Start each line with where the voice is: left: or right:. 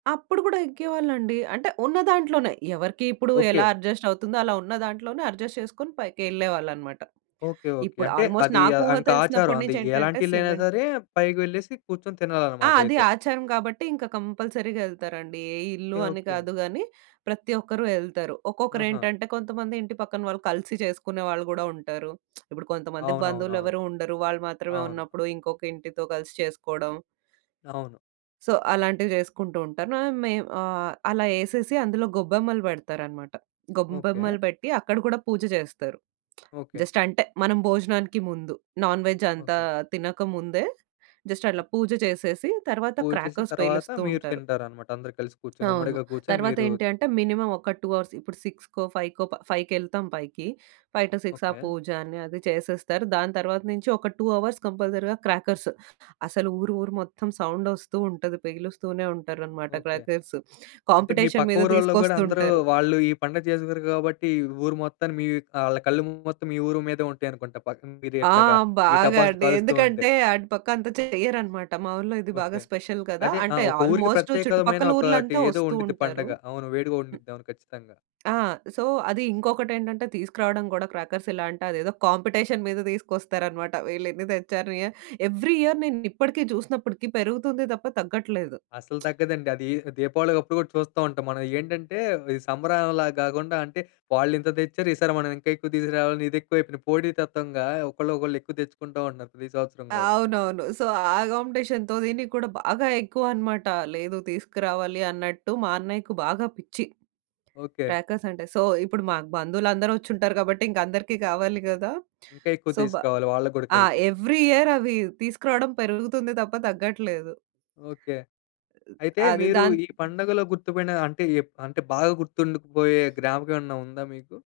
right: అప్పుడు కూడా యెక్కేవాళ్ళండి, అంటే ఉన్నదాంట్లోనే. ఎవరికి ఇప్పుడు ఎలా
left: ఓకే.
right: అడ్జస్టవుతుందో, అలా ఉన్న దాంట్లోనే అడ్జస్ట్ చేసుకొని పైకెళ్ళేవాళ్ళన్నమాట.
left: ఓకే. ఓకే.
right: ఇప్పుడు
left: అంటే,
right: ఆల్మోస్ట్
left: అది ఆహ్,
right: నాకూహ
left: ఇంకాచారం
right: తెలిసినప్పటి
left: అది.
right: నుంచేంటంటే
left: ఎలాంటిళ్లయినా
right: సిమెంట్
left: సరే, పైకి వెళ్ళేసి కూర్చొని
right: ఆ! అది
left: తినాలనమాటయితే.
right: ఆచారం గాబట్టి, ఇంకా కంపల్సరీగా యెళ్తారండి. ఏ
left: ఓకే.
right: ఇళ్ళు అని
left: ఓకే.
right: కాదు గానీ, ప్రతి ఒక్కరు యెళ్తారు.
left: ఆహా!
right: ఒక్కొక్కరేంటంటే, కొంతమంది ఇంటి పక్కన వాళ్ళు కలిసి చేసుకునే వాళ్ళు గూడా ఉంటారు. ఇప్పుడు కొంతమందికి
left: అవునవునవును.
right: బంధువులెవ్వరూ ఉండరు, వాళ్ళు మాత్రమే
left: అవును.
right: ఉన్నప్పుడు, ఇంకొకింటితో కలిసి చేసుకోడం.
left: అవును.
right: సో, అలాంటివి జేసుకుంటూంటాను. నా మేమ్ ఆహ్, అలా ఎసేసి అందులో గొబ్బెమ్మలు బెడతారనమాట.
left: ఓకే.
right: గొబ్బెమ్మలు బెట్టి, అక్కడ కూడా పూజ జేస్తారు.
left: ఓకే.
right: జస్టంటే, మనం భోజనానికి ముందు, నాన్ వెజ్ అంతా
left: ఓకే.
right: తినక ముందే, జస్టట్లా పూజ చేసేసి, తరవాత
left: పూజ చేసి,
right: క్రాకర్స్
left: తర్వాత
right: పేలుస్తూ
left: మీరు
right: ఉంటారు.
left: తింటారనమాట. అందరూ కలిసి కూర్చొని,
right: అవును.
left: ఉమ్మడిగా కూర్చొని మీరూ
right: తర్వాతేంటి అంటే, మినిమం ఒక 2 అవర్స్ ఇప్పుడు సిక్స్‌కో, ఫైవ్‌కో ప ఫైవ్‌కెళ్తాం పైకి. 5 టూ 6 అ
left: ఓకే.
right: పూజ అని, అదీ చేసేస్తారు. దాని తర్వాత నుంచి ఒక 2 అవర్స్ కంపల్సరీగా క్రాకర్స్ అసలు ఊరు ఊరు మొత్తం సౌండొస్తూ ఉంటది. పెలుస్తూనే ఉంటారనమాట
left: ఓకే.
right: క్రాకర్స్.
left: అంటే, మీ
right: కాంపిటేషన్
left: పక్క
right: మీద
left: ఊరోళ్ళో గూడా అందరూ
right: తీసుకొస్తుంటారు.
left: వాళ్ళు ఈ పండగ జేసుకోరు గాబట్టి, ఈ ఊరు మొత్తాన్ని మీ ఆళ్ళ కళ్ళు మొత్తం, మీ ఊరు మీదే ఉంటాయనుకుంట. పక్కన మీరు
right: ఆ!
left: ఎట్లగా ఈ
right: బాగా
left: టపాసులు
right: అండి.
left: కాలుస్తూ ఉంటే.
right: ఎందుకంటే, అటు పక్కంత చెయ్యరన్నమాట. మా ఊర్లో ఇది బాగా
left: ఓకే.
right: స్పెషల్ కదా!
left: అదే. ఆ
right: అంటే
left: ఒక ఊరికి
right: ఆల్మోస్టు
left: ప్రత్యేకమైన
right: చుట్టుపక్కల
left: ఒకాటి
right: ఊర్లంతా
left: ఏదో
right: ఒస్తూ
left: ఉండిద్ది
right: ఉంటారు.
left: పండగ. అవును వేడుగ
right: హ్మ్.
left: ఉండిద్దవును ఖచ్చితంగా.
right: ఆ! సో, అది ఇంకొకటేంటంటే, తీసుకురాడం గుడా క్రాకర్సెలా అంటే, అదేదో కాంపిటేషన్ మీద దీసుకొస్తారనమాట. వీళ్ళేన్ని తెచ్చారు, యాహ్, ఎవ్రి ఇయర్ నేనిప్పడికీ, జూసినప్పడికీ పెరుగుతుంది తప్ప తగ్గట్లేదు.
left: అసలు తగ్గదండదీ. దీపావళికి అప్పుడు గూడా చూస్తా ఉంటాం మనం. ఏంటంటే, ఈ సంబారాలలాగా గాకుండా అంటే, వాళ్ళింత తెచ్చారు, ఈసారి మనం ఇంకా ఎక్కువ తీసుకురావాలని ఇదెక్కువయిపోయింది. పోటీ తత్వంగా, ఒకళ్ళోకళ్ళు ఎక్కువ తెచ్చుకుంటా ఉంటన్నారు, ప్రతి సంవత్సరం గూడా.
right: అవునవును. సో, ఆ కాంపిటేషన్‌తో దీనిక్కూడా బాగా ఎక్కువన్నమాట. లేదు తీసుకురావాలి అన్నట్టు, మా అన్నయ్యకి బాగా పిచ్చి
left: ఓకే.
right: క్రాకర్సంటే. సో, ఇప్పుడు మాకు బంధువులందరూ వచ్చుంటారు గాబట్టింకందరికీ కావాలి కదా!
left: ఇంకా ఎక్కువ
right: సో, బా
left: తీసుకోవాలి, వాళ్ళకి గూడా
right: ఆ!
left: కలిపి.
right: ఎవ్రి ఇయర్ అవి తీసుకురాడం పెరుగుతుంది తప్ప, తగ్గట్లేదు.
left: ఓకే. అయితే,
right: అది.
left: మీరు
right: దాన్
left: ఈ పండగలో గుర్తు బడిన అంటే, ఎప్ అంటే బాగా గుర్తుండుకుబోయే జ్ఞాపకమేమన్నా ఉందా మీకు?